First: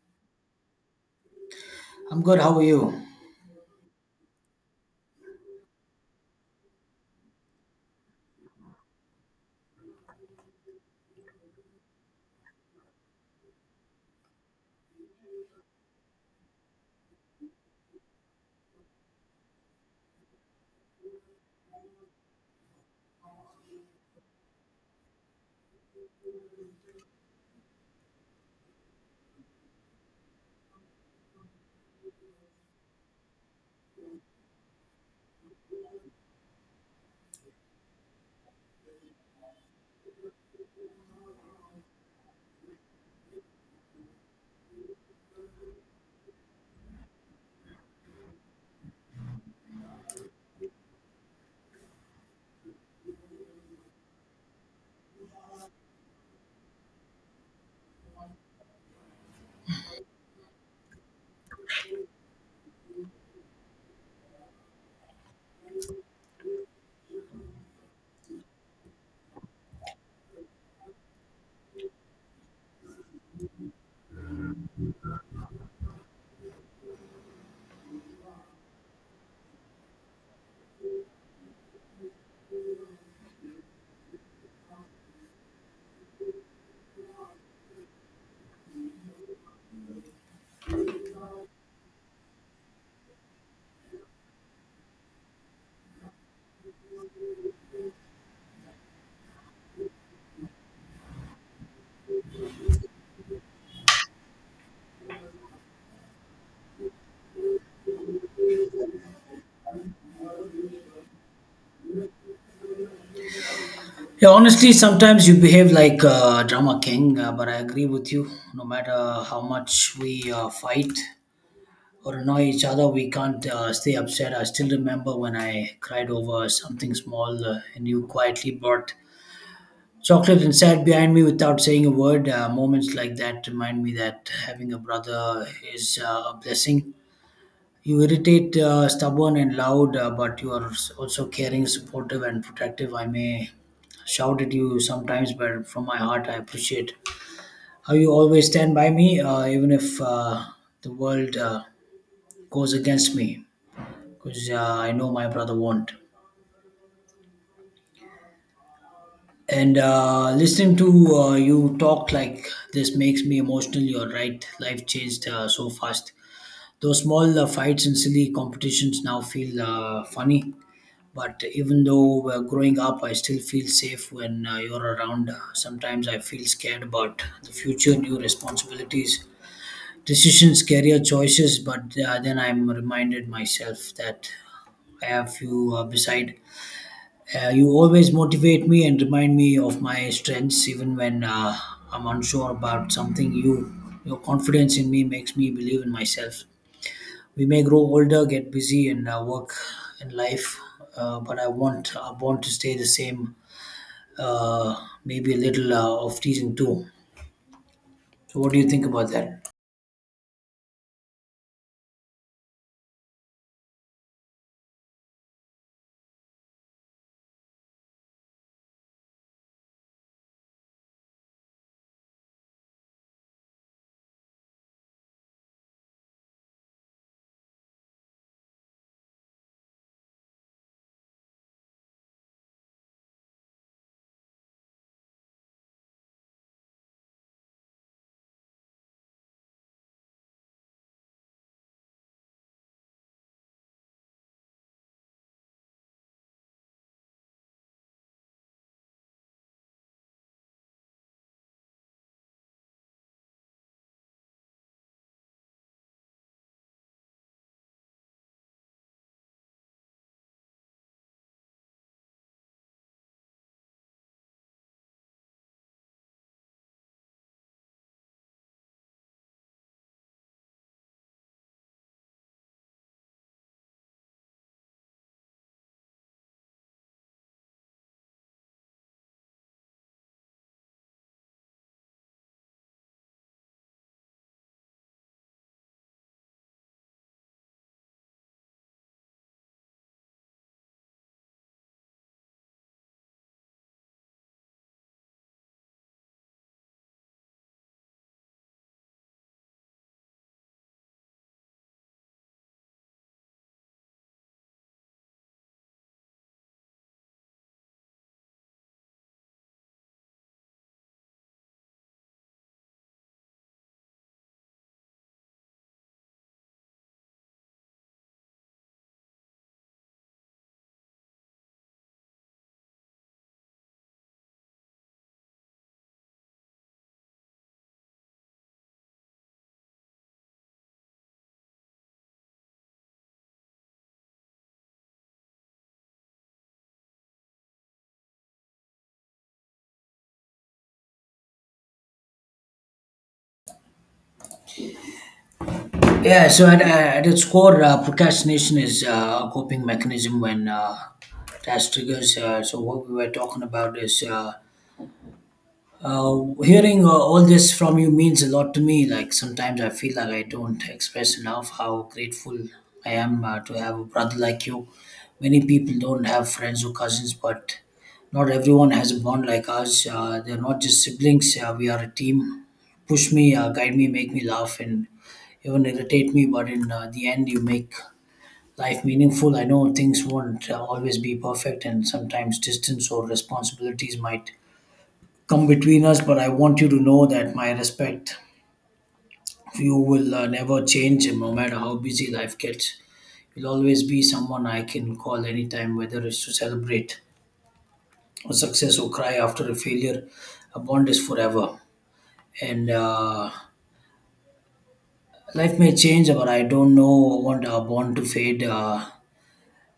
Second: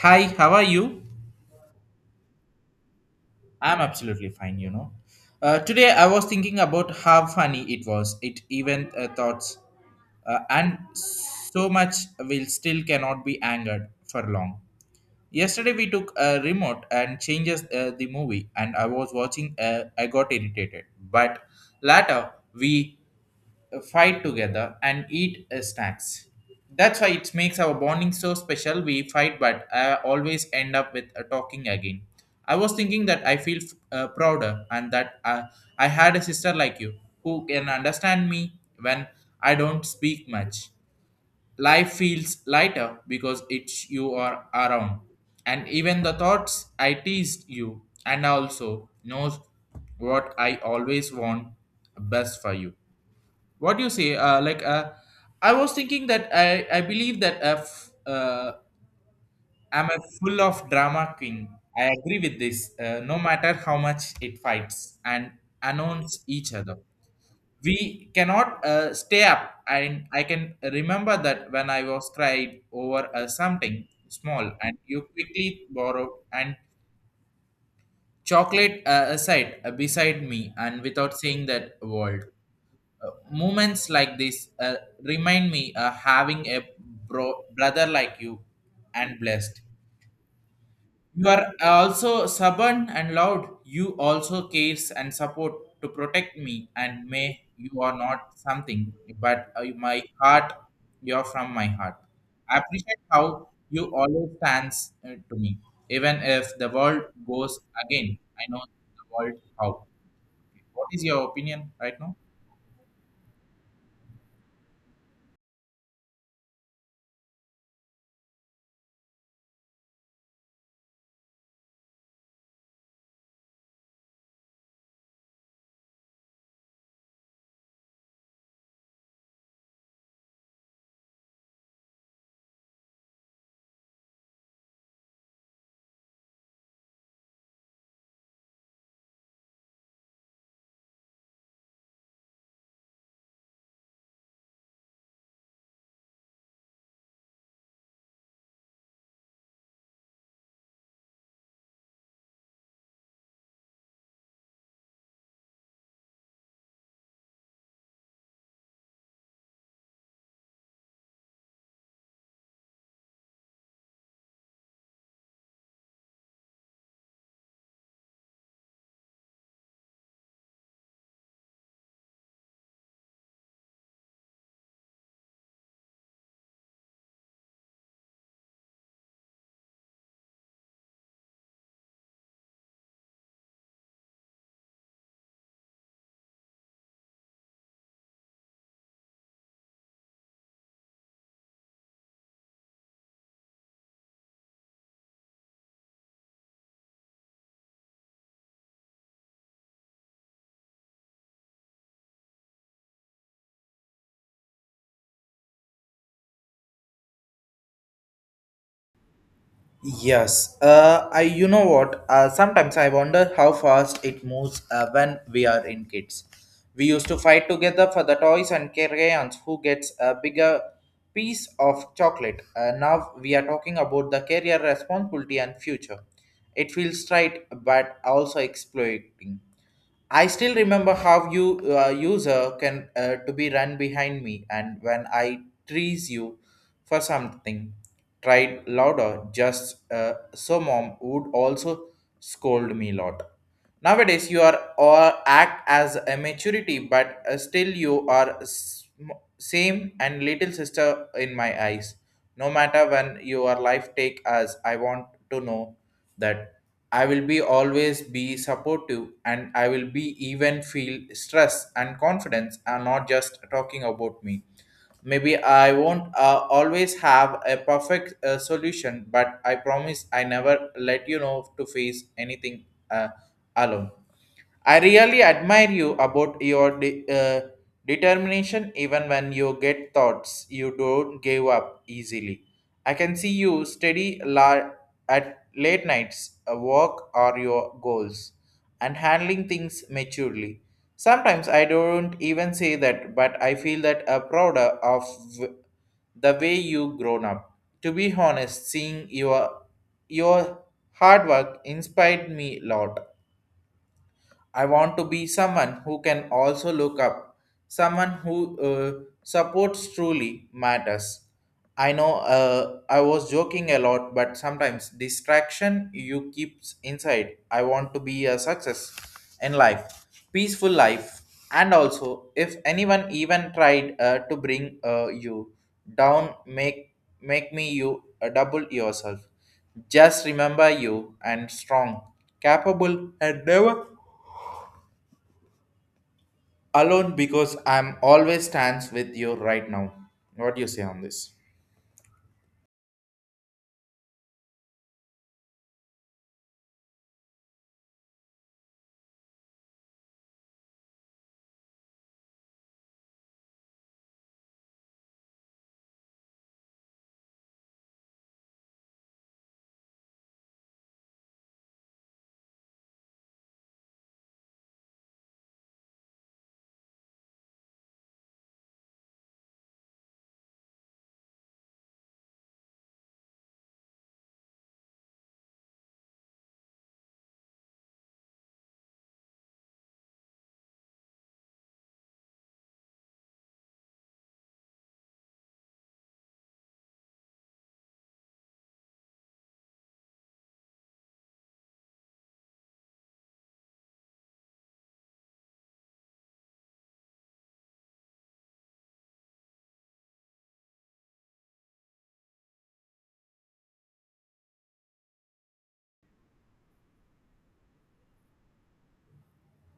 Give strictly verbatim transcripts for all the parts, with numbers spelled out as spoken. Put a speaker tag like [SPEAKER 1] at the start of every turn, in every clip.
[SPEAKER 1] Hi, how are you?
[SPEAKER 2] I'm good. How are you?
[SPEAKER 1] I'm absolutely fine, you know. Uh, today I was thinking about how funny it was. It even uh, thoughts uh, and so much will still cannot be angered for long. Yesterday we took a remote and changes uh, the movie and I was watching uh, I got irritated. But later we fight together and eat uh, snacks. That's why it makes our bonding so special. We fight, but I always end up with uh, talking again. I was thinking that I feel uh, prouder and that uh, I had a sister like you who can understand me when I don't speak much. Life feels lighter because it's you are around, and even the thoughts I teased you and also knows what I always want best for you, what do you say uh, like uh, i was thinking that i i believe that uh, f- uh, I'm a full of drama queen. I agree with this, uh, no matter how much it fights and announce each other, we cannot uh, stay up, and I can remember that when I was cried over uh, something small and you quickly borrowed and chocolate, uh, aside, uh, beside me and without saying that word. Uh, moments like this uh, remind me uh, having a bro- brother like you and blessed. You are also stubborn and loud, you also cares and support to protect me, and may you are not something, but uh, my heart, you are from my heart. I appreciate how you always stands uh, to me, even if the world goes again. I know the world how, what is your opinion right now?
[SPEAKER 2] Yeah, honestly, sometimes you behave like uh, drama king, uh, but I agree with you. No matter how much we uh, fight or annoy each other, we can't uh, stay upset. I still remember when I cried over something small uh, and you quietly brought chocolate and sat behind me without saying a word. Uh, moments like that remind me that having a brother is uh, a blessing. You irritate, uh, stubborn, and loud, uh, but you are also caring, supportive, and protective. I may shout at you sometimes, but from my heart, I appreciate how you always stand by me, uh, even if uh, the world uh, goes against me, because uh, I know my brother won't. And uh, listening to uh, you talk like this makes me emotional. You're right. Life changed uh, so fast. Those small uh, fights and silly competitions now feel uh, funny. But even though uh, growing up, I still feel safe when uh, you're around. Sometimes I feel scared about the future, new responsibilities, decisions, career choices. But uh, then I'm reminded myself that I have you uh, beside. Uh, you always motivate me and remind me of my strengths, even when uh, I'm unsure about something. You, your confidence in me makes me believe in myself. We may grow older, get busy and uh, work in life, uh, but I want I want to stay the same. Uh, Maybe a little uh, of teasing too. So, what do you think about that?
[SPEAKER 1] Yes, uh, I, you know what? Uh, sometimes I wonder how fast it moves uh, when we are in kids. We used to fight together for the toys and crayons, who gets a bigger piece of chocolate. Uh, now we are talking about the career responsibility and future. It feels right, but also exploiting. I still remember how you, uh, user can, uh, to be run behind me, and when I tease you for something, tried louder. Just uh, so mom would also scold me lot. Nowadays you are or act as a maturity, but uh, still you are sm- same and little sister in my eyes. No matter when your life take us, I want to know that I will be always be supportive, and I will be even feel stress and confidence are not just talking about me. Maybe I won't uh, always have a perfect uh, solution, but I promise I never let you know to face anything uh, alone. I really admire you about your de- uh, determination, even when you get thoughts you don't give up easily. I can see you steady la- at late nights, a walk or your goals, and handling things maturely. Sometimes I don't even say that, but I feel that a prouder of w- the way you grown up. To be honest, seeing your your hard work inspired me a lot. I want to be someone who can also look up, someone who uh, supports truly matters. I know, uh, I was joking a lot, but sometimes distraction you keeps inside. I want to be a success in life, peaceful life, and also if anyone even tried uh, to bring uh, you down, make make me you uh, double yourself. Just remember you and strong, capable, and never alone, because I'm always stands with you right now. What do you say on this?
[SPEAKER 2] Yeah. So, at, at its core, uh, procrastination is uh, a coping mechanism when uh, task triggers. Uh, so, what we were talking about is. Uh, Uh, hearing uh, all this from you means a lot to me. Like sometimes I feel like I don't express enough how grateful I am uh, to have a brother like you. Many people don't have friends or cousins, but not everyone has a bond like ours. Uh, they're not just siblings. Uh, we are a team. Push me, uh, guide me, make me laugh, and even irritate me. But in uh, the end, you make life meaningful. I know things won't uh, always be perfect, and sometimes distance or responsibilities might come between us, but I want you to know that my respect for you will uh, never change, and no matter how busy life gets. You'll always be someone I can call anytime, whether it's to celebrate a success or cry after a failure. A bond is forever. And uh, life may change, but I don't know, want our bond to fade. Uh,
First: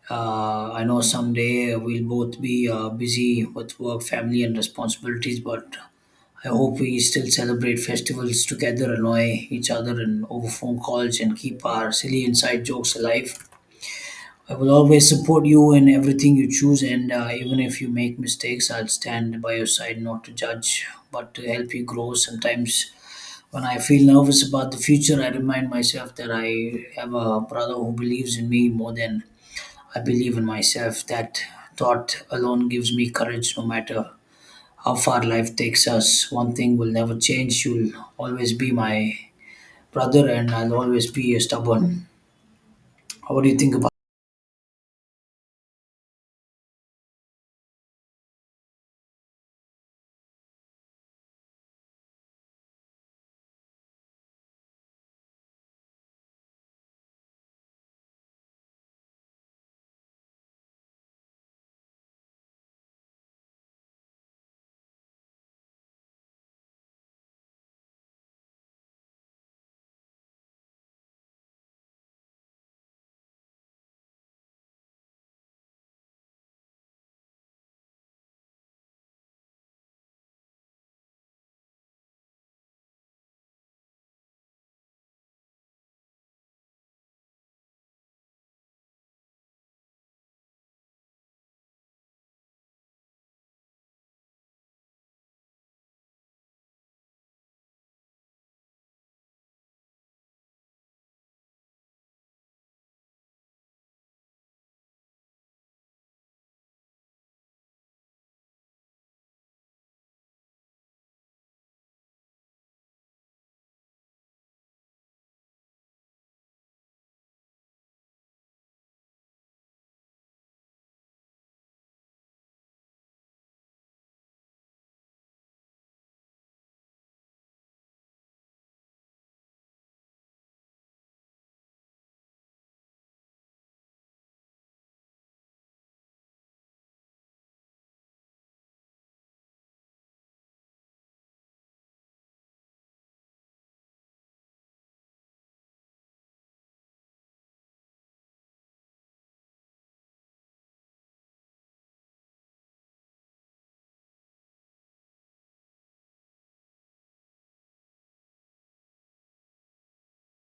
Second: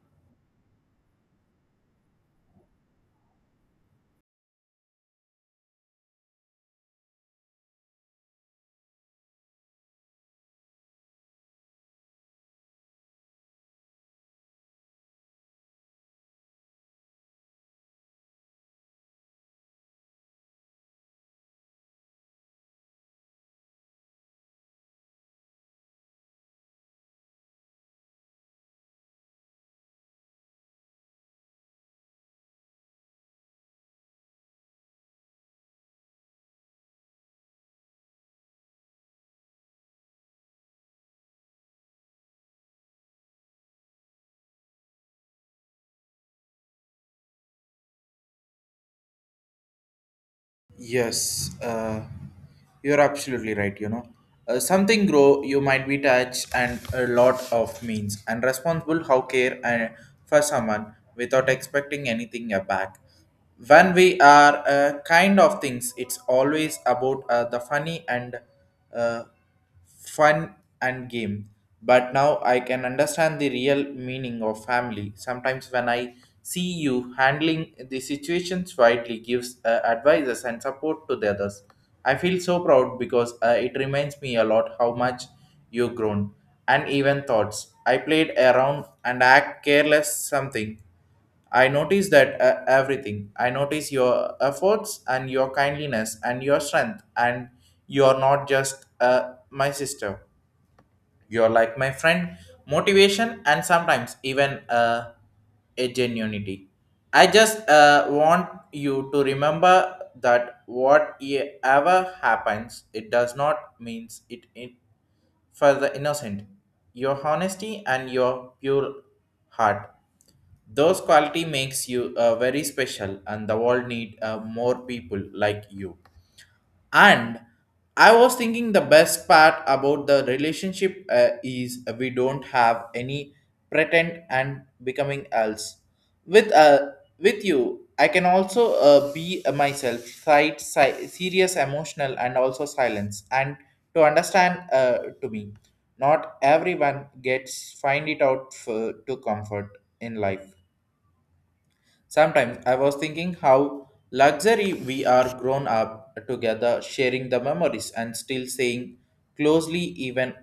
[SPEAKER 2] Uh, I know someday we'll both be uh, busy with work, family, and responsibilities, but I hope we still celebrate festivals together, annoy each other and over phone calls, and keep our silly inside jokes alive. I will always support you in everything you choose, and uh, even if you make mistakes, I'll stand by your side, not to judge, but to help you grow. Sometimes, when I feel nervous about the future, I remind myself that I have a brother who believes in me more than I believe in myself. That thought alone gives me courage no matter how far life takes us. One thing will never change. You'll always be my brother, and I'll always be a stubborn. How do you think about it?
[SPEAKER 1] Yes, uh, you're absolutely right. You know, uh, something grow you might be touched and a lot of means and responsible how care and for someone without expecting anything uh, back. When we are uh, kind of things, it's always about uh, the funny and uh, fun and game. But now I can understand the real meaning of family. Sometimes when I see you handling the situations wisely, gives uh, advices and support to the others. I feel so proud because uh, it reminds me a lot how much you've grown and even thoughts. I played around and act careless something, I notice that uh, everything. I notice your efforts and your kindliness and your strength, and you're not just uh, my sister. You're like my friend, motivation, and sometimes even uh, a genuinity. I just uh, want you to remember that what e- ever happens, it does not means it, it for the innocent. Your honesty and your pure heart, those quality makes you uh, very special, and the world need uh, more people like you. And I was thinking the best part about the relationship uh, is we don't have any pretend and becoming else. With uh, with you, I can also uh, be myself, side, si- serious, emotional, and also silence, and to understand uh, to me. Not everyone gets find it out for, to comfort in life. Sometimes I was thinking how luxury we are grown up together, sharing the memories and still staying closely even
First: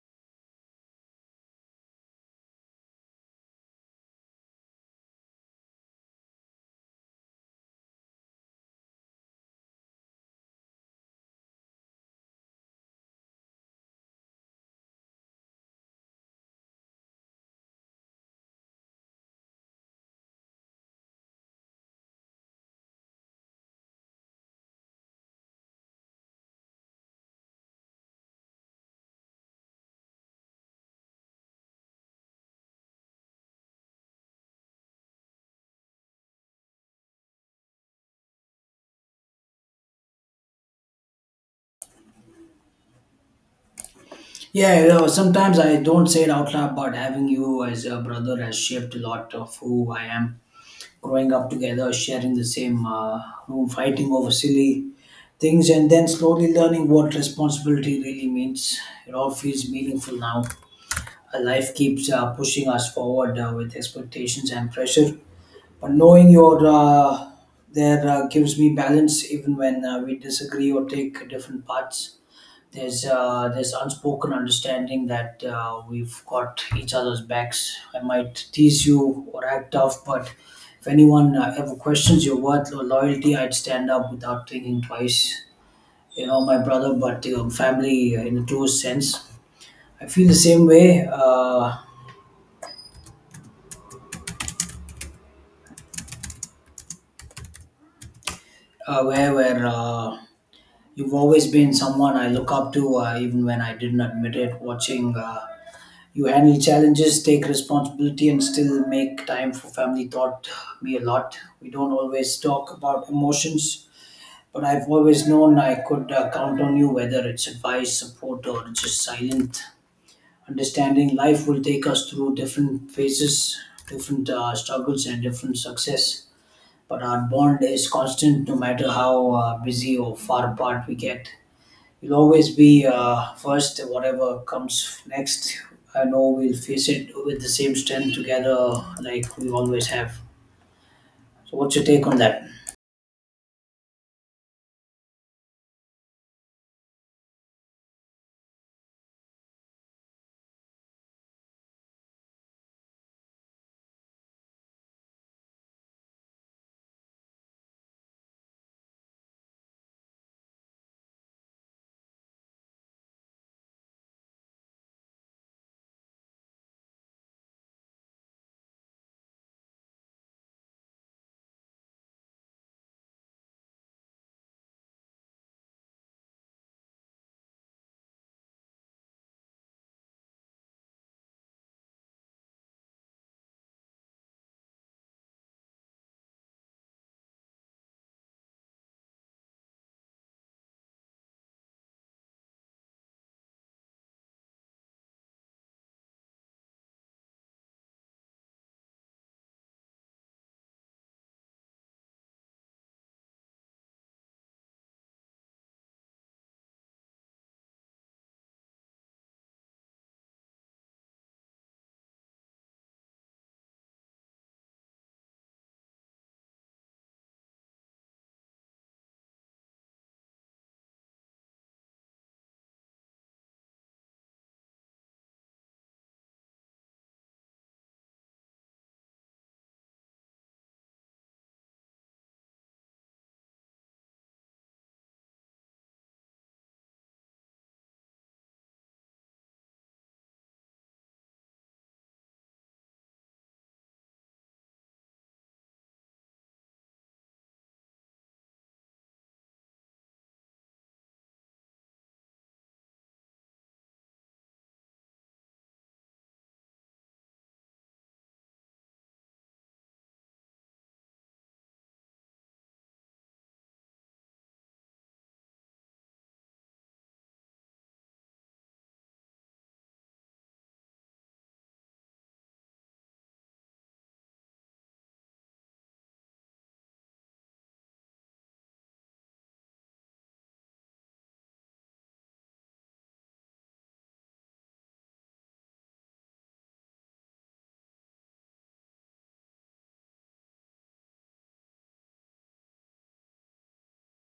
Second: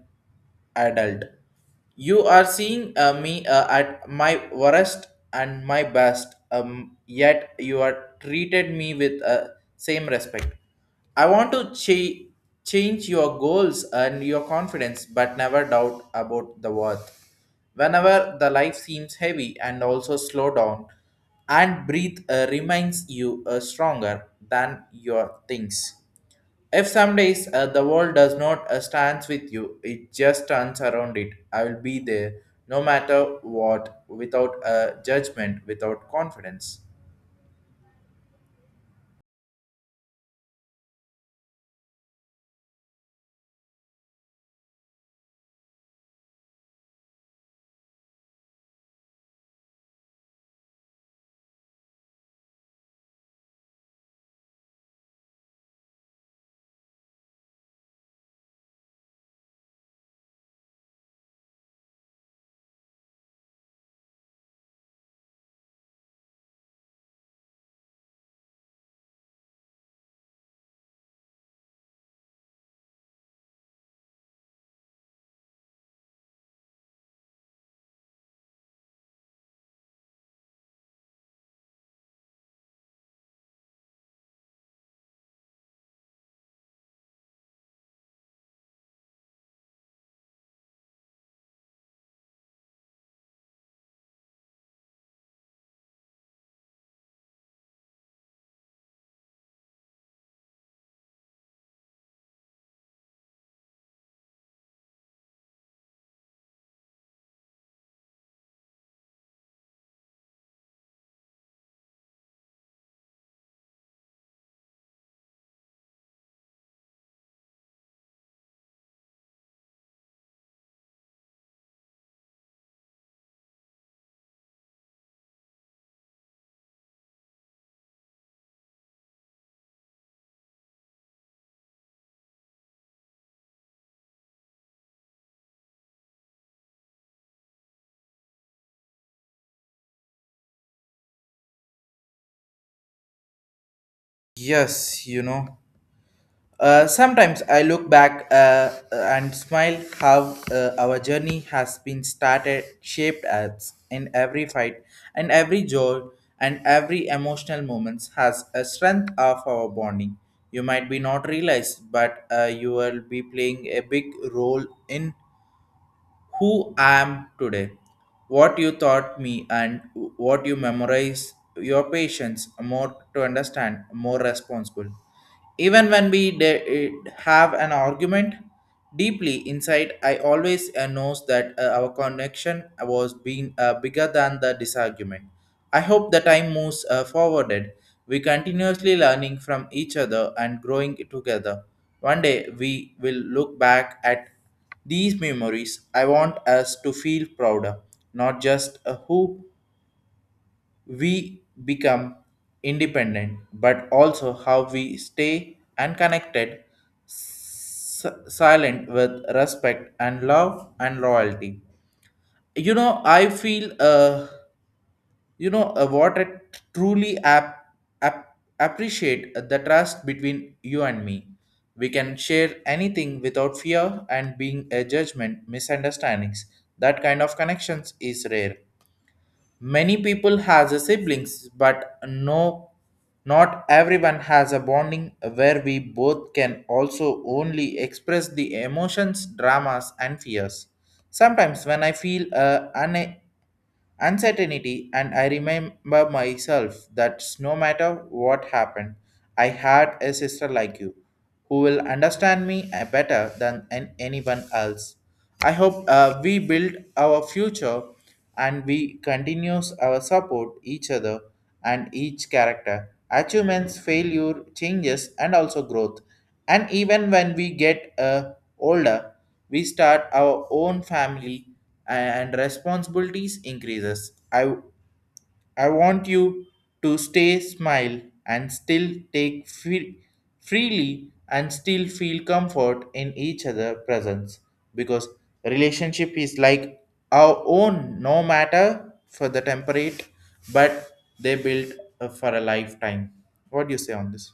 [SPEAKER 1] adult. You are seeing uh, me uh, at my worst and my best, um, yet you are treated me with uh, same respect. I want to cha- change your goals and your confidence, but never doubt about the worth. Whenever the life seems heavy and also slow down and breathe, uh, reminds you uh, stronger than your things. If some days uh, the world does not uh, stands with you, it just turns around it. I will be there no matter what, without uh, judgment, without confidence.
[SPEAKER 2] Yeah, you know, sometimes I don't say it out loud, but having you as a brother has shaped a lot of who I am. Growing up together, sharing the same uh, room, fighting over silly things, and then slowly learning what responsibility really means. It all feels meaningful now. Uh, life keeps uh, pushing us forward uh, with expectations and pressure. But knowing you're uh, there uh, gives me balance even when uh, we disagree or take different paths. There's uh, there's unspoken understanding that uh, we've got each other's backs. I might tease you or act tough, but if anyone uh, ever questions your worth or loyalty, I'd stand up without thinking twice. You know, my brother, but um, family uh, in a close sense. I feel the same way. Uh, uh, where where uh, You've always been someone I look up to, uh, even when I didn't admit it. Watching uh, you handle challenges, take responsibility, and still make time for family taught me a lot. We don't always talk about emotions, but I've always known I could uh, count on you, whether it's advice, support, or just silent understanding. Life will take us through different phases, different uh, struggles, and different success, but our bond is constant no matter how uh, busy or far apart we get. We'll always be uh, first, whatever comes next. I know we'll face it with the same strength together like we always have. So, what's your take on that?
[SPEAKER 1] Yes, you know. Uh, sometimes I look back uh, and smile how uh, our journey has been started, shaped us in every fight and every joy, and every emotional moments has a strength of our bonding. You might be not realized, but uh, you will be playing a big role in who I am today, what you taught me, and what you memorize. Your patience more to understand, more responsible, even when we de- eh, have an argument deeply inside, I always uh, knows that uh, our connection was being uh, bigger than the disagreement. I hope the time moves uh, forwarded. We continuously learning from each other and growing together. One day we will look back at these memories. I want us to feel prouder, not just uh, who we become independent, but also how we stay unconnected, s- silent with respect and love and loyalty. You know, I feel, uh, you know, uh, what I truly ap- ap- appreciate the trust between you and me. We can share anything without fear and being a judgment, misunderstandings. That kind of connections is rare. Many people has a siblings, but no, not everyone has a bonding where we both can also only express the emotions, dramas, and fears. Sometimes when I feel uh, unable uncertainty, and I remember myself that no matter what happened, I had a sister like you who will understand me uh, better than an- anyone else. I hope uh, we build our future, and we continues our support each other, and each character achievements, failure, changes, and also growth. And even when we get uh, older, we start our own family and responsibilities increases. I I want you to stay smile and still take free, freely, and still feel comfort in each other presence, because relationship is like our own no matter for the temperate, but they build uh, for a lifetime. What do you say on this?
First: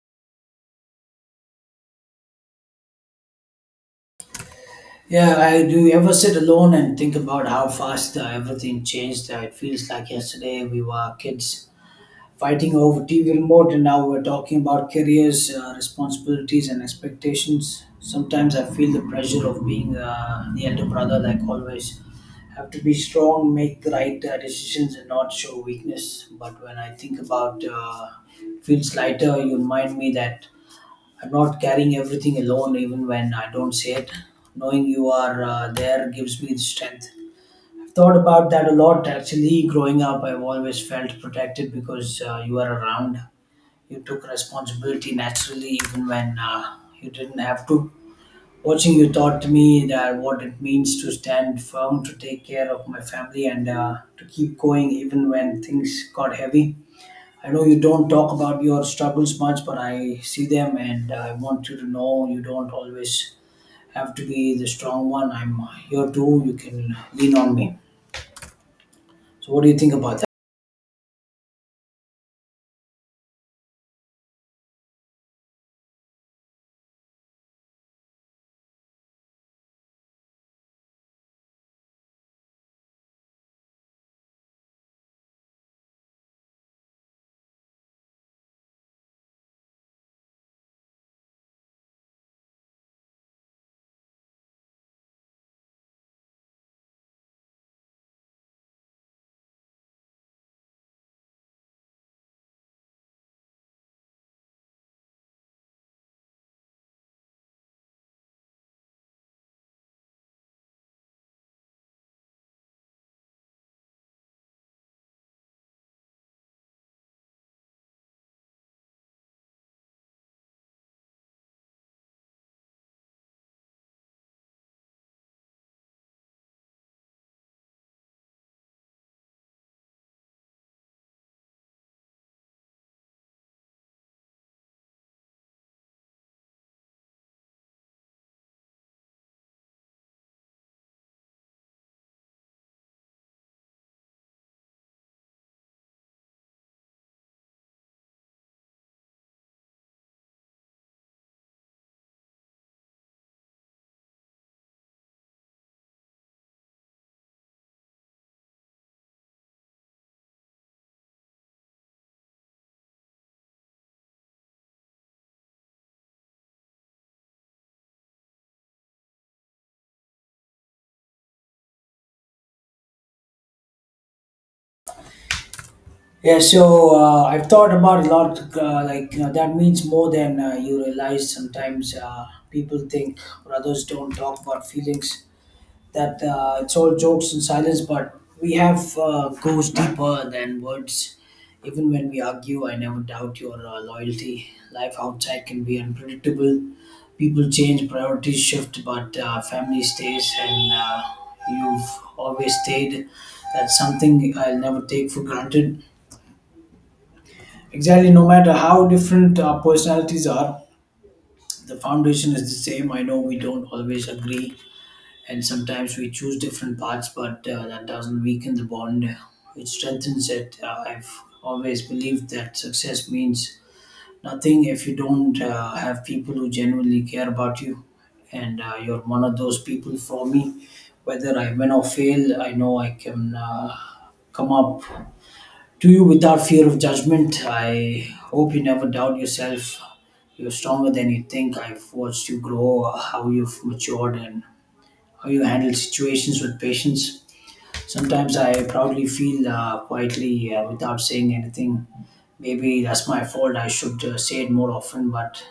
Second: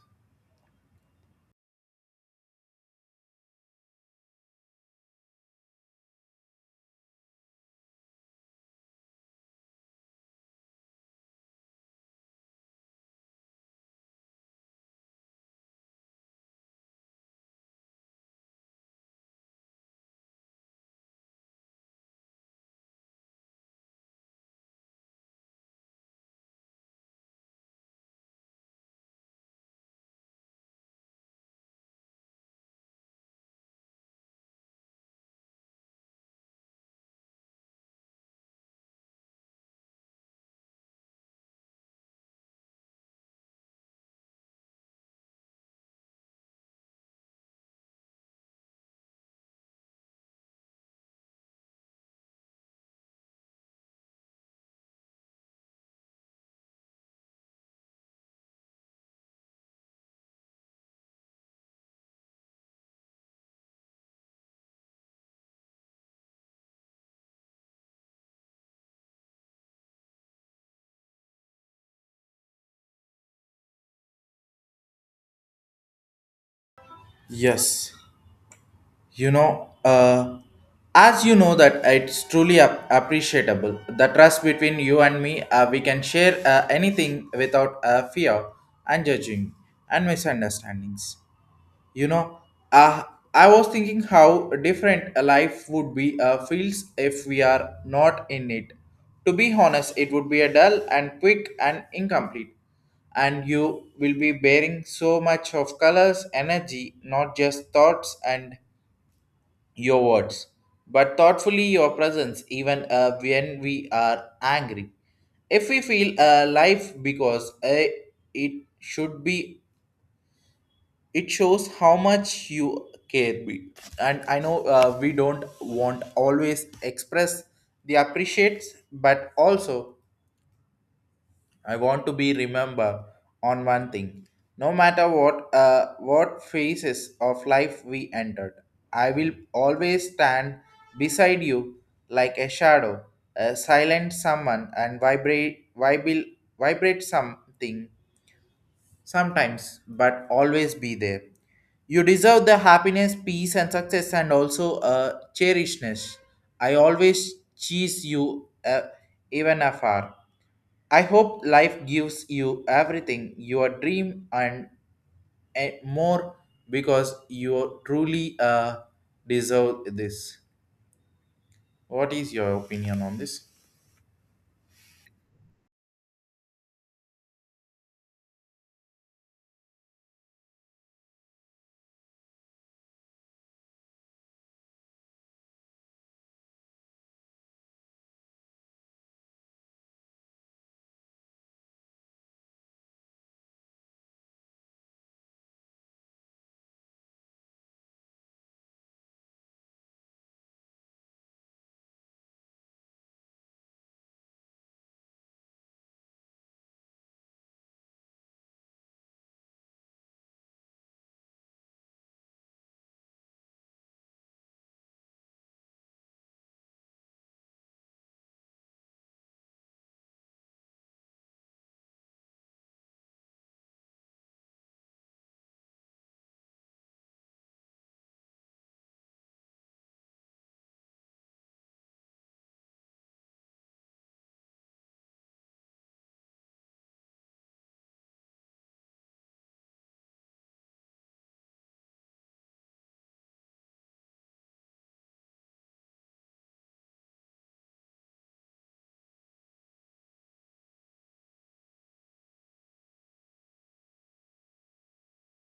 [SPEAKER 2] Yeah, I do. You ever sit alone and think about how fast uh, everything changed? Uh, it feels like yesterday we were kids fighting over T V remote, and now we're talking about careers, uh, responsibilities, and expectations. Sometimes I feel the pressure of being uh, the elder brother, like always. Have to be strong, make the right uh, decisions, and not show weakness. But when I think about uh, feels lighter, you remind me that I'm not carrying everything alone, even when I don't say it. Knowing you are uh, there gives me the strength. Thought about that a lot actually. Growing up, I've always felt protected because uh, you were around. You took responsibility naturally, even when uh, you didn't have to. Watching you taught me that what it means to stand firm, to take care of my family, and uh, to keep going even when things got heavy. I know you don't talk about your struggles much, but I see them, and I want you to know you don't always have to be the strong one. I'm here too. You can lean on me. So, what do you think about that?
[SPEAKER 1] Yes, you know, uh, as you know that it's truly ap- appreciable the trust between you and me. Uh, we can share uh, anything without uh, fear and judging and misunderstandings, you know. uh, I was thinking how different a life would be, uh, feels if we are not in it. To be honest, it would be a dull and quick and incomplete, and you will be bearing so much of colors energy, not just thoughts and your words, but thoughtfully your presence, even uh, when we are angry. If we feel uh, life because uh, it should be, it shows how much you care. Be. And I know uh, we don't want always express the appreciates, but also I want to be remember on one thing. No matter what uh, what phases of life we entered, I will always stand beside you like a shadow, a silent someone and vibrate vibrate vibrate something sometimes, but always be there. You deserve the happiness, peace and success and also a cherishness. I always cheese you uh, even afar. I hope life gives you everything your dream and eh, more, because you truly uh, deserve this. What is your opinion on this?
[SPEAKER 2] Yeah, so uh, I've thought about a lot. Uh, like you know, that means more than uh, you realize. Sometimes uh, people think or others don't talk about feelings. That uh, it's all jokes and silence, but we have uh, goes deeper than words. Even when we argue, I never doubt your uh, loyalty. Life outside can be unpredictable. People change, priorities shift, but uh, family stays, and uh, you've always stayed. That's something I'll never take for granted. Exactly, no matter how different our personalities are, the foundation is the same. I know we don't always agree, and sometimes we choose different paths, but uh, that doesn't weaken the bond, it strengthens it. Uh, I've always believed that success means nothing if you don't uh, have people who genuinely care about you. And uh, you're one of those people for me. Whether I win or fail, I know I can uh, come up to you without fear of judgment. I hope you never doubt yourself. You're stronger than you think. I've watched you grow, how you've matured, and how you handle situations with patience. Sometimes I proudly feel uh, quietly uh, without saying anything. Maybe that's my fault. I should uh, say it more often, but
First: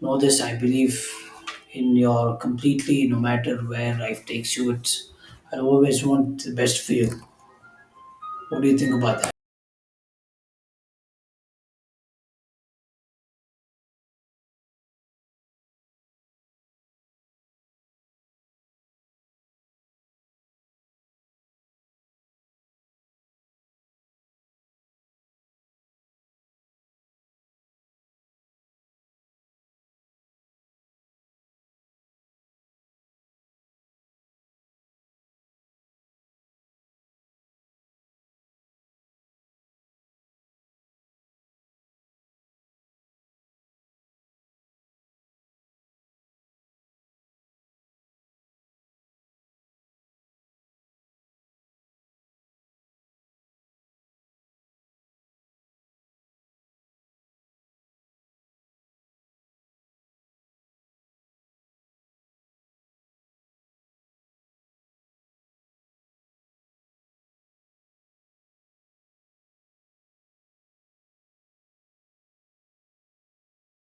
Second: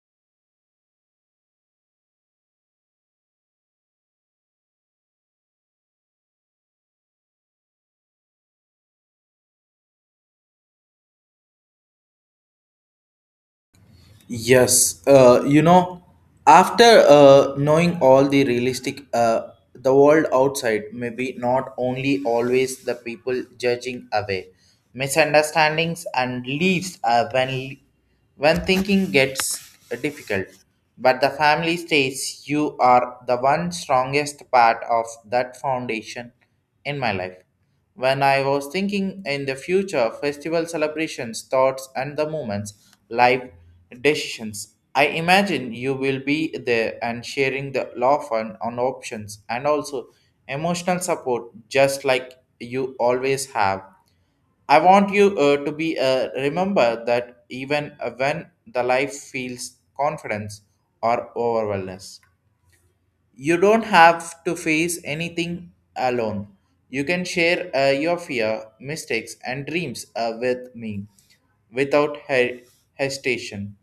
[SPEAKER 2] know this, I believe in your completely, no matter where life takes you. It's, I always want the best for you. What do you think about that?
[SPEAKER 1] Yes, uh, you know, after uh, knowing all the realistic, uh, the world outside maybe not only always the people judging away, misunderstandings and leaves uh, when when thinking gets difficult. But the family stays. You are the one strongest part of that foundation in my life. When I was thinking in the future, festival celebrations, thoughts, and the moments, life decisions, I imagine you will be there and sharing the law fund on options and also emotional support, just like you always have. I want you uh, to be uh, remember that even when the life feels confidence or overwhelmness. You don't have to face anything alone. You can share uh, your fear, mistakes, and dreams uh, with me without he- hesitation.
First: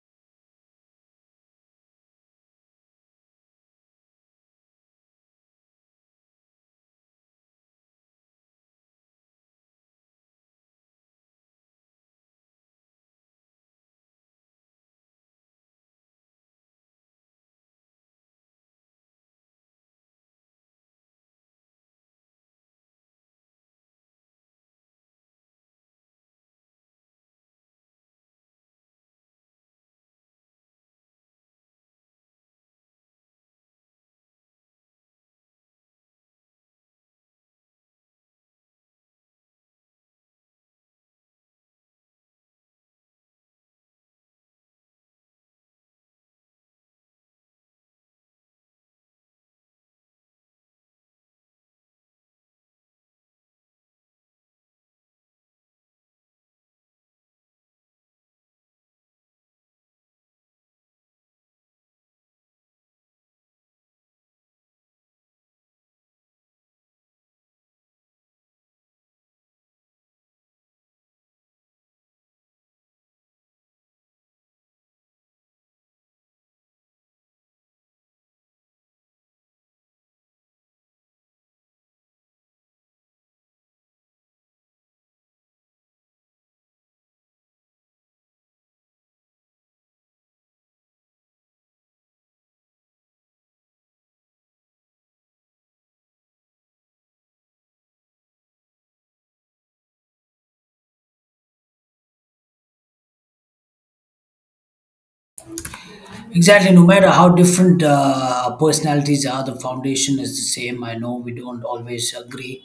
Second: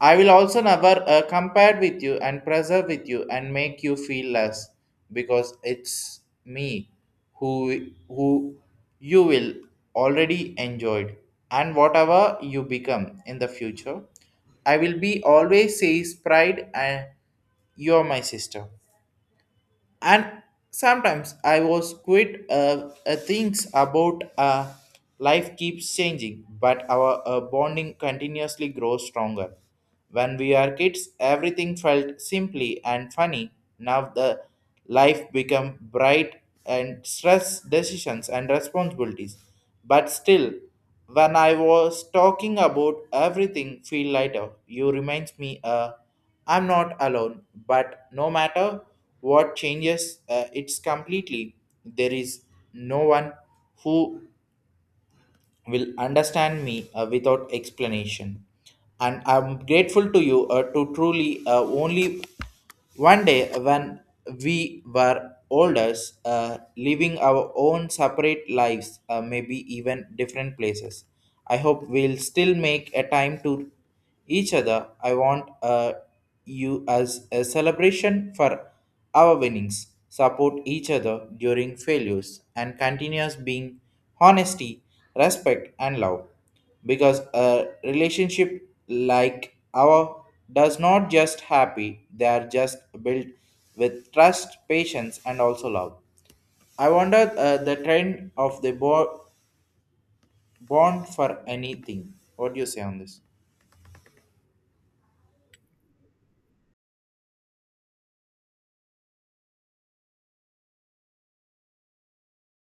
[SPEAKER 1] I will also never uh, compare with you and preserve with you and make you feel less because it's me who who you will already enjoyed, and whatever you become in the future I will be always says pride and you're my sister. And sometimes I was quit uh, uh, things about uh, life keeps changing, but our uh, bonding continuously grows stronger. When we are kids everything felt simply and funny. Now the life become bright and stress decisions and responsibilities, but still when I was talking about everything feel lighter, you reminds me, uh, I'm not alone, but no matter what changes, uh, it's completely. There is no one who will understand me uh, without explanation. And I'm grateful to you uh, to truly uh, only one day when we were older, uh, living our own separate lives, uh, maybe even different places. I hope we'll still make a time to each other. I want uh, you as a celebration for our winnings. Support each other during failures and continuous being honesty, respect, and love. Because a relationship like our does not just happy, they are just built with trust, patience, and also love. I wonder uh, the trend of the bo- bond for anything. What do you say on this?
[SPEAKER 2] Exactly, no matter how different uh, personalities are, the foundation is the same. I know we don't always agree,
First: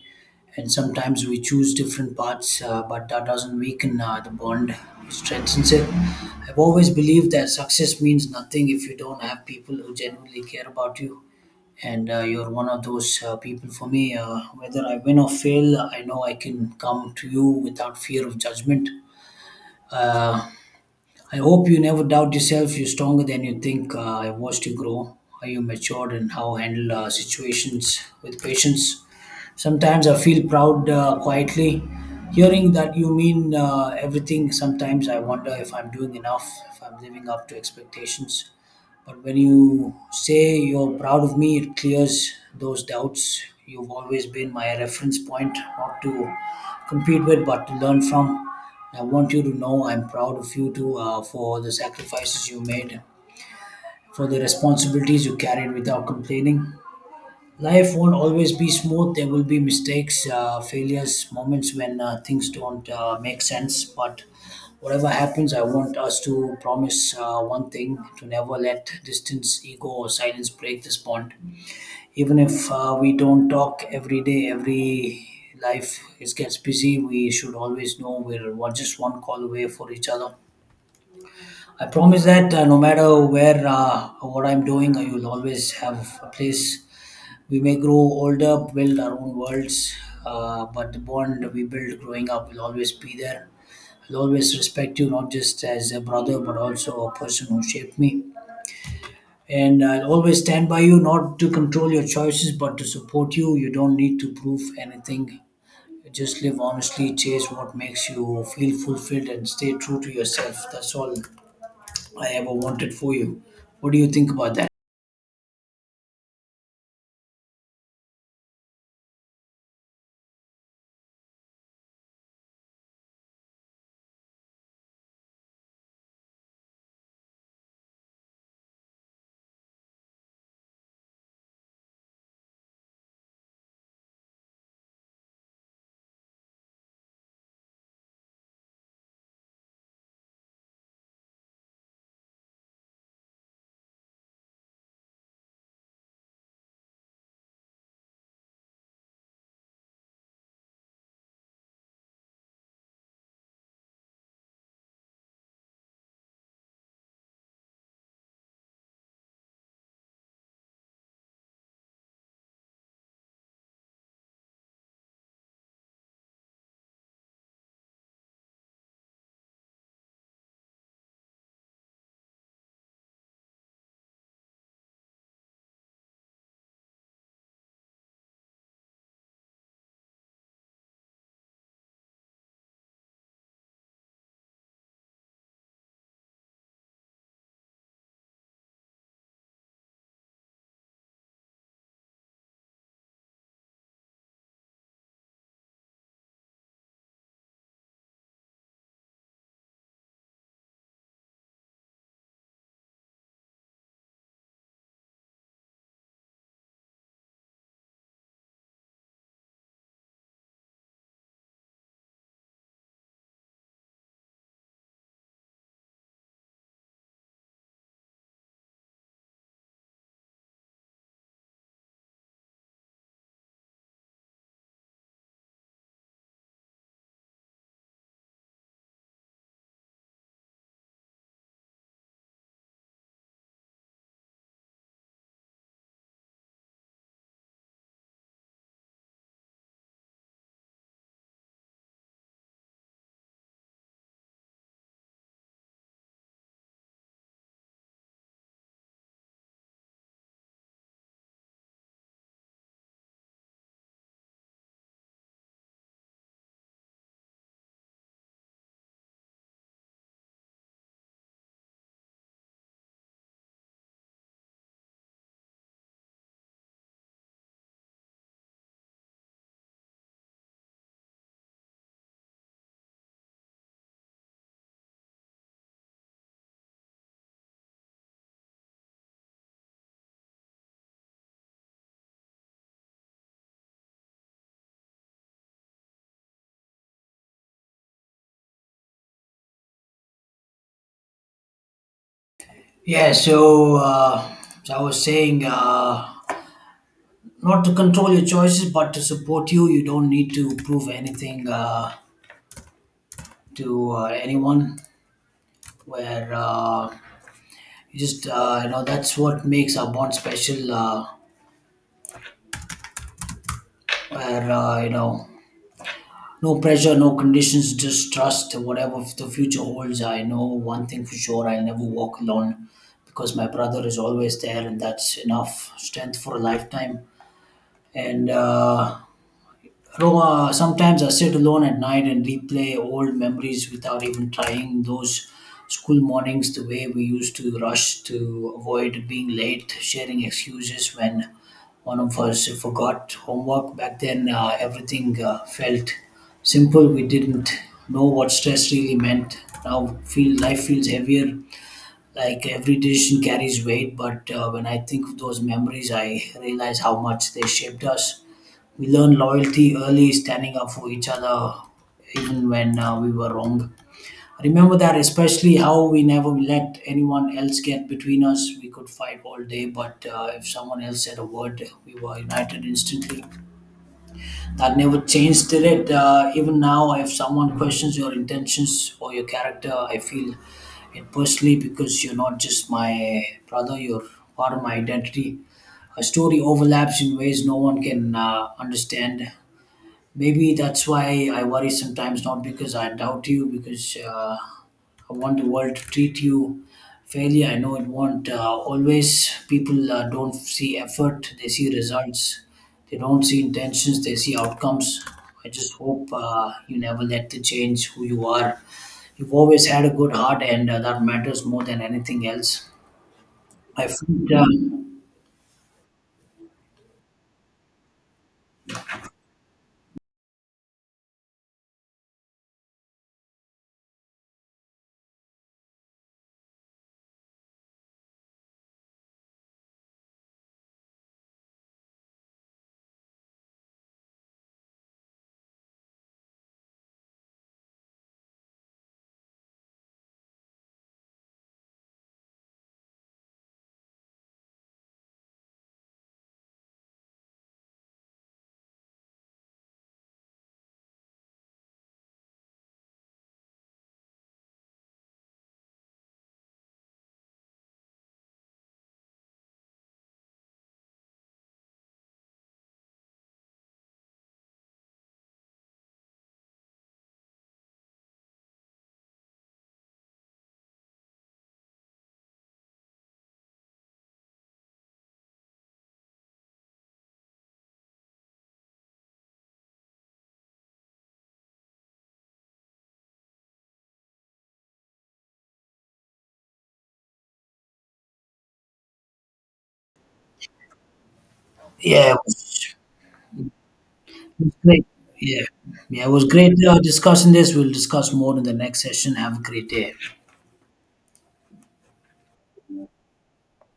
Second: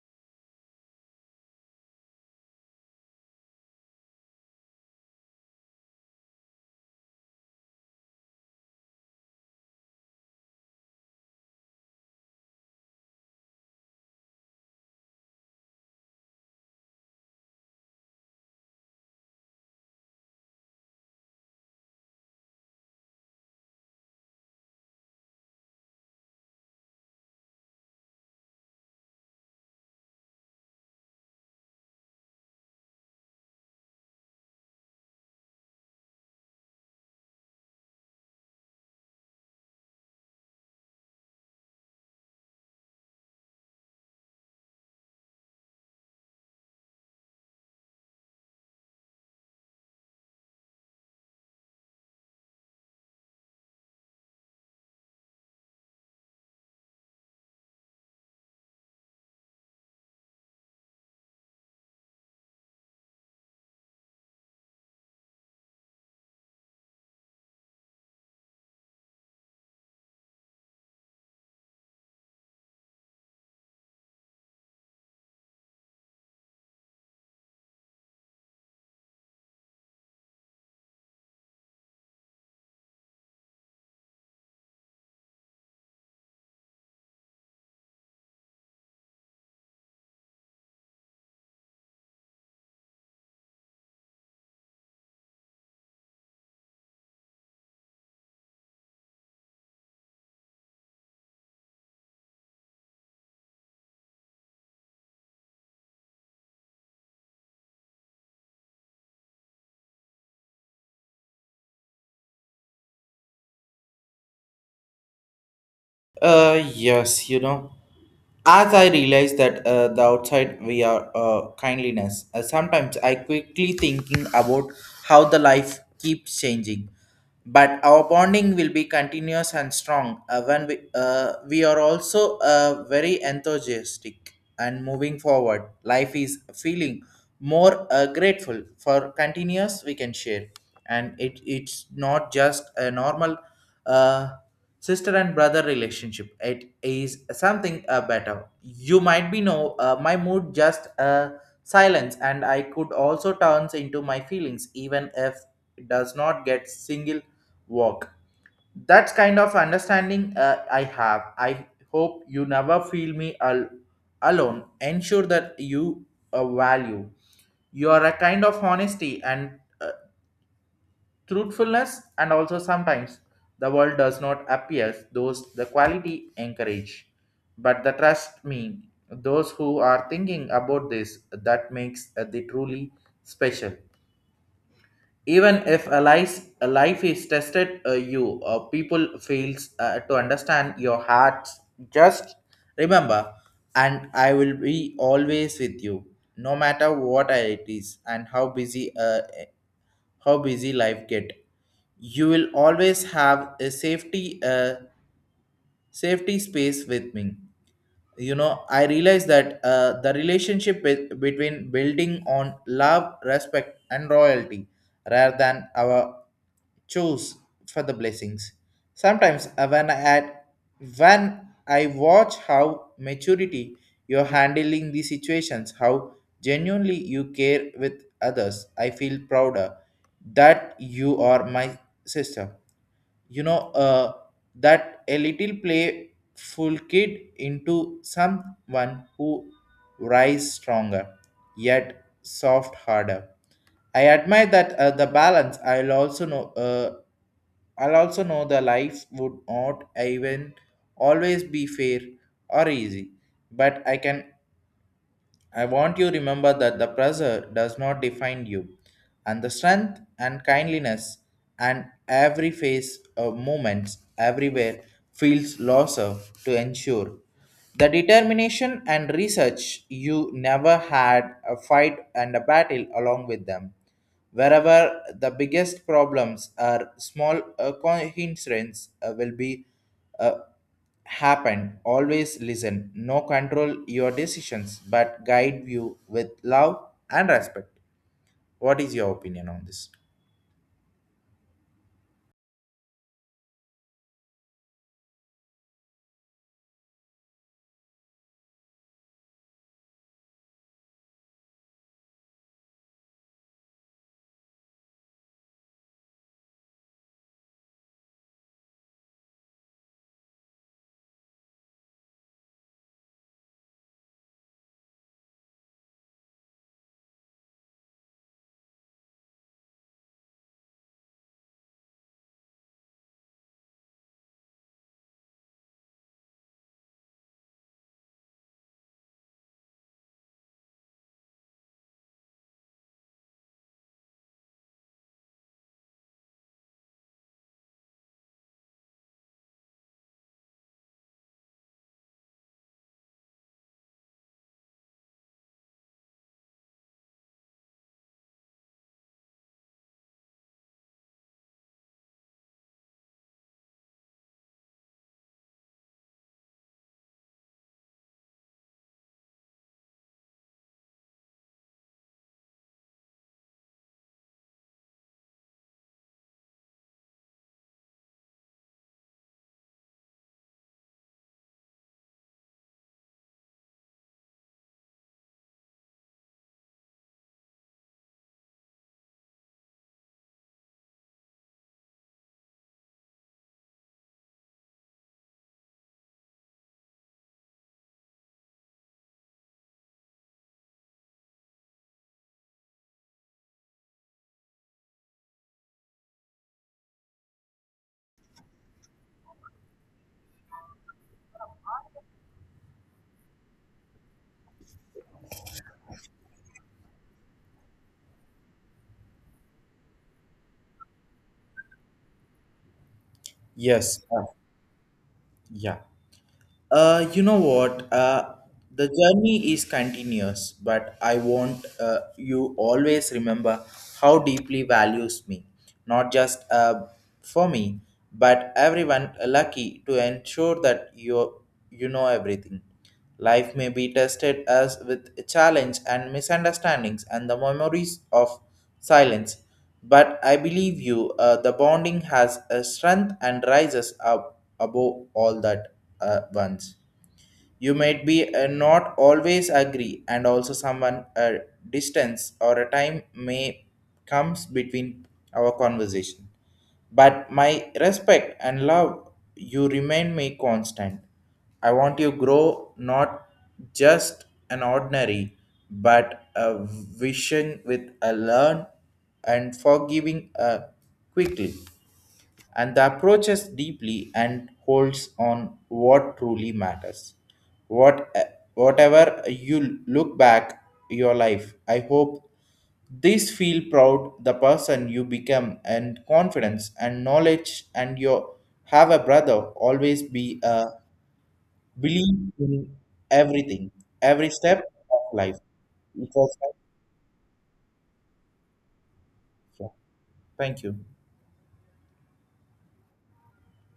[SPEAKER 2] and sometimes we choose different paths, uh, but that doesn't weaken uh, the bond, it strengthens it. I've always believed that success means nothing if you don't have people who genuinely care about you, and uh, you're one of those uh, people for me. Uh, whether I win or fail, I know I can come to you without fear of judgment. Uh, I hope you never doubt yourself. You're stronger than you think. Uh, I watched you grow, how you matured, and how handle uh, situations with patience. Sometimes I feel proud uh, quietly, hearing that you mean uh, everything. Sometimes I wonder if I'm doing enough, if I'm living up to expectations. But when you say you're proud of me, it clears those doubts. You've always been my reference point, not to compete with, but to learn from. I want you to know I'm proud of you too uh, for the sacrifices you made, for the responsibilities you carried without complaining. Life won't always be smooth. There will be mistakes, uh, failures, moments when uh, things don't uh, make sense. But whatever happens, I want us to promise uh, one thing, to never let distance, ego, or silence break this bond. Even if uh, we don't talk every day, every life is gets busy, we should always know we're one- just one call away for each other. I promise that uh, no matter where uh, or what I'm doing, I will always have a place. We may grow older, build our own worlds, uh, but the bond we build growing up will always be there. I'll always respect you, not just as a brother, but also a person who shaped me. And I'll always stand by you, not to control your choices, but to support you. You don't need to prove anything. Just live honestly, chase what makes you feel fulfilled, and stay true to yourself. That's all I ever wanted for you. What do you think about that?
[SPEAKER 1] Uh, yes, you know, as I realize that uh, the outside we are uh, kindliness, uh, sometimes I quickly thinking about how the life keeps changing, but our bonding will be continuous and strong uh, when we uh, we are also uh, very enthusiastic and moving forward. Life is feeling more uh, grateful for continuous we can share, and it it's not just a normal. Uh, Sister and brother relationship, it is something uh, better. You might be know uh, my mood just uh, silence, and I could also turns into my feelings even if it does not get single walk. That's kind of understanding uh, I have. I hope you never feel me al- alone. Ensure that you uh, value. You are a kind of honesty and uh, truthfulness, and also sometimes the world does not appear those the quality encourage, but the trust me, those who are thinking about this, that makes uh, the truly special. Even if a life, a life is tested, uh, you uh, people fails uh, to understand your heart, just remember, and I will be always with you. No matter what it is and how busy uh, how busy life get, you will always have a safety a safety space with me. You know I realized that uh, the relationship with, between building on love, respect and royalty rather than our choose for the blessings. Sometimes uh, when i add, when I watch how maturity you're handling these situations, how genuinely you care with others, I feel prouder that you are my sister. You know uh, that a little playful kid into someone who rise stronger yet soft harder. I admire that uh, the balance. i'll also know uh, I'll also know the life would not even always be fair or easy, but I can. I want you remember that the pressure does not define you, and the strength and kindliness and every face, of moments everywhere feels losser to ensure. The determination and research you never had a fight and a battle along with them. Wherever the biggest problems are small uh, coincidences uh, will be uh, happen. Always listen. No control your decisions, but guide you with love and respect. What is your opinion on this?
[SPEAKER 2] Yeah, so, uh, so I was saying, uh, not to control your choices but to support you. You don't need to prove anything uh, to uh, anyone. Where uh, You just uh, you know, that's what makes our bond special, uh, where uh, you know, no pressure, no conditions, just trust. Whatever the future holds, I know one thing for sure, I'll never walk alone because my brother is always there, and that's enough strength for a lifetime. And uh, Roma, sometimes I sit alone at night and replay old memories without even trying. Those school mornings, the way we used to rush to avoid being late, sharing excuses when one of us forgot homework. Back then, uh, everything uh, felt simple. We didn't know what stress really meant. Now, feel life feels heavier. Like every decision carries weight, but uh, when I think of those memories, I realize how much they shaped us. We learn loyalty early, standing up for each other even when uh, we were wrong. I remember that, especially how we never let anyone else get between us. We could fight all day, but uh, if someone else said a word, we were united instantly. That never changed, did it? Uh, even now, if someone questions your intentions or your character, I feel it personally because you're not just my brother, you're part of my identity. A story overlaps in ways no one can uh, understand. Maybe that's why I worry sometimes, not because I doubt you, because uh, I want the world to treat you fairly. I know it won't. Uh, always, people uh, don't see effort, they see results. They don't see intentions, they see outcomes. I just hope uh, you never let the change who you are. You've always had a good heart, and uh, that matters more than anything else. I
[SPEAKER 1] Yes, uh,
[SPEAKER 2] feel, um,
[SPEAKER 1] yeah. Uh, you know what? Uh, the journey is continuous, but I want uh, you always remember how deeply values me, not just uh, for me, but everyone lucky to ensure that you you know everything. Life may be tested as with challenge and misunderstandings and the memories of silence, but I believe you, uh, the bonding has a strength and rises up above all that uh, once. You might be uh, not always agree, and also someone a distance or a time may comes between our conversation. But my respect and love, you remain me constant. I want you grow not just an ordinary, but a vision with a learn and forgiving uh, quickly and the approaches deeply and holds on what truly matters. What, whatever you look back your life, I hope this feel proud the person you become and confidence and knowledge and your have a brother always be a
[SPEAKER 2] yeah.
[SPEAKER 1] believe in everything, every
[SPEAKER 2] It's
[SPEAKER 1] step
[SPEAKER 2] great.
[SPEAKER 1] of life.
[SPEAKER 2] Yeah. Yeah,
[SPEAKER 1] It
[SPEAKER 2] it was
[SPEAKER 1] was,
[SPEAKER 2] great uh, discussing this. We'll discuss more in the next session. Have a
[SPEAKER 1] yeah,
[SPEAKER 2] great day.
[SPEAKER 1] thank you.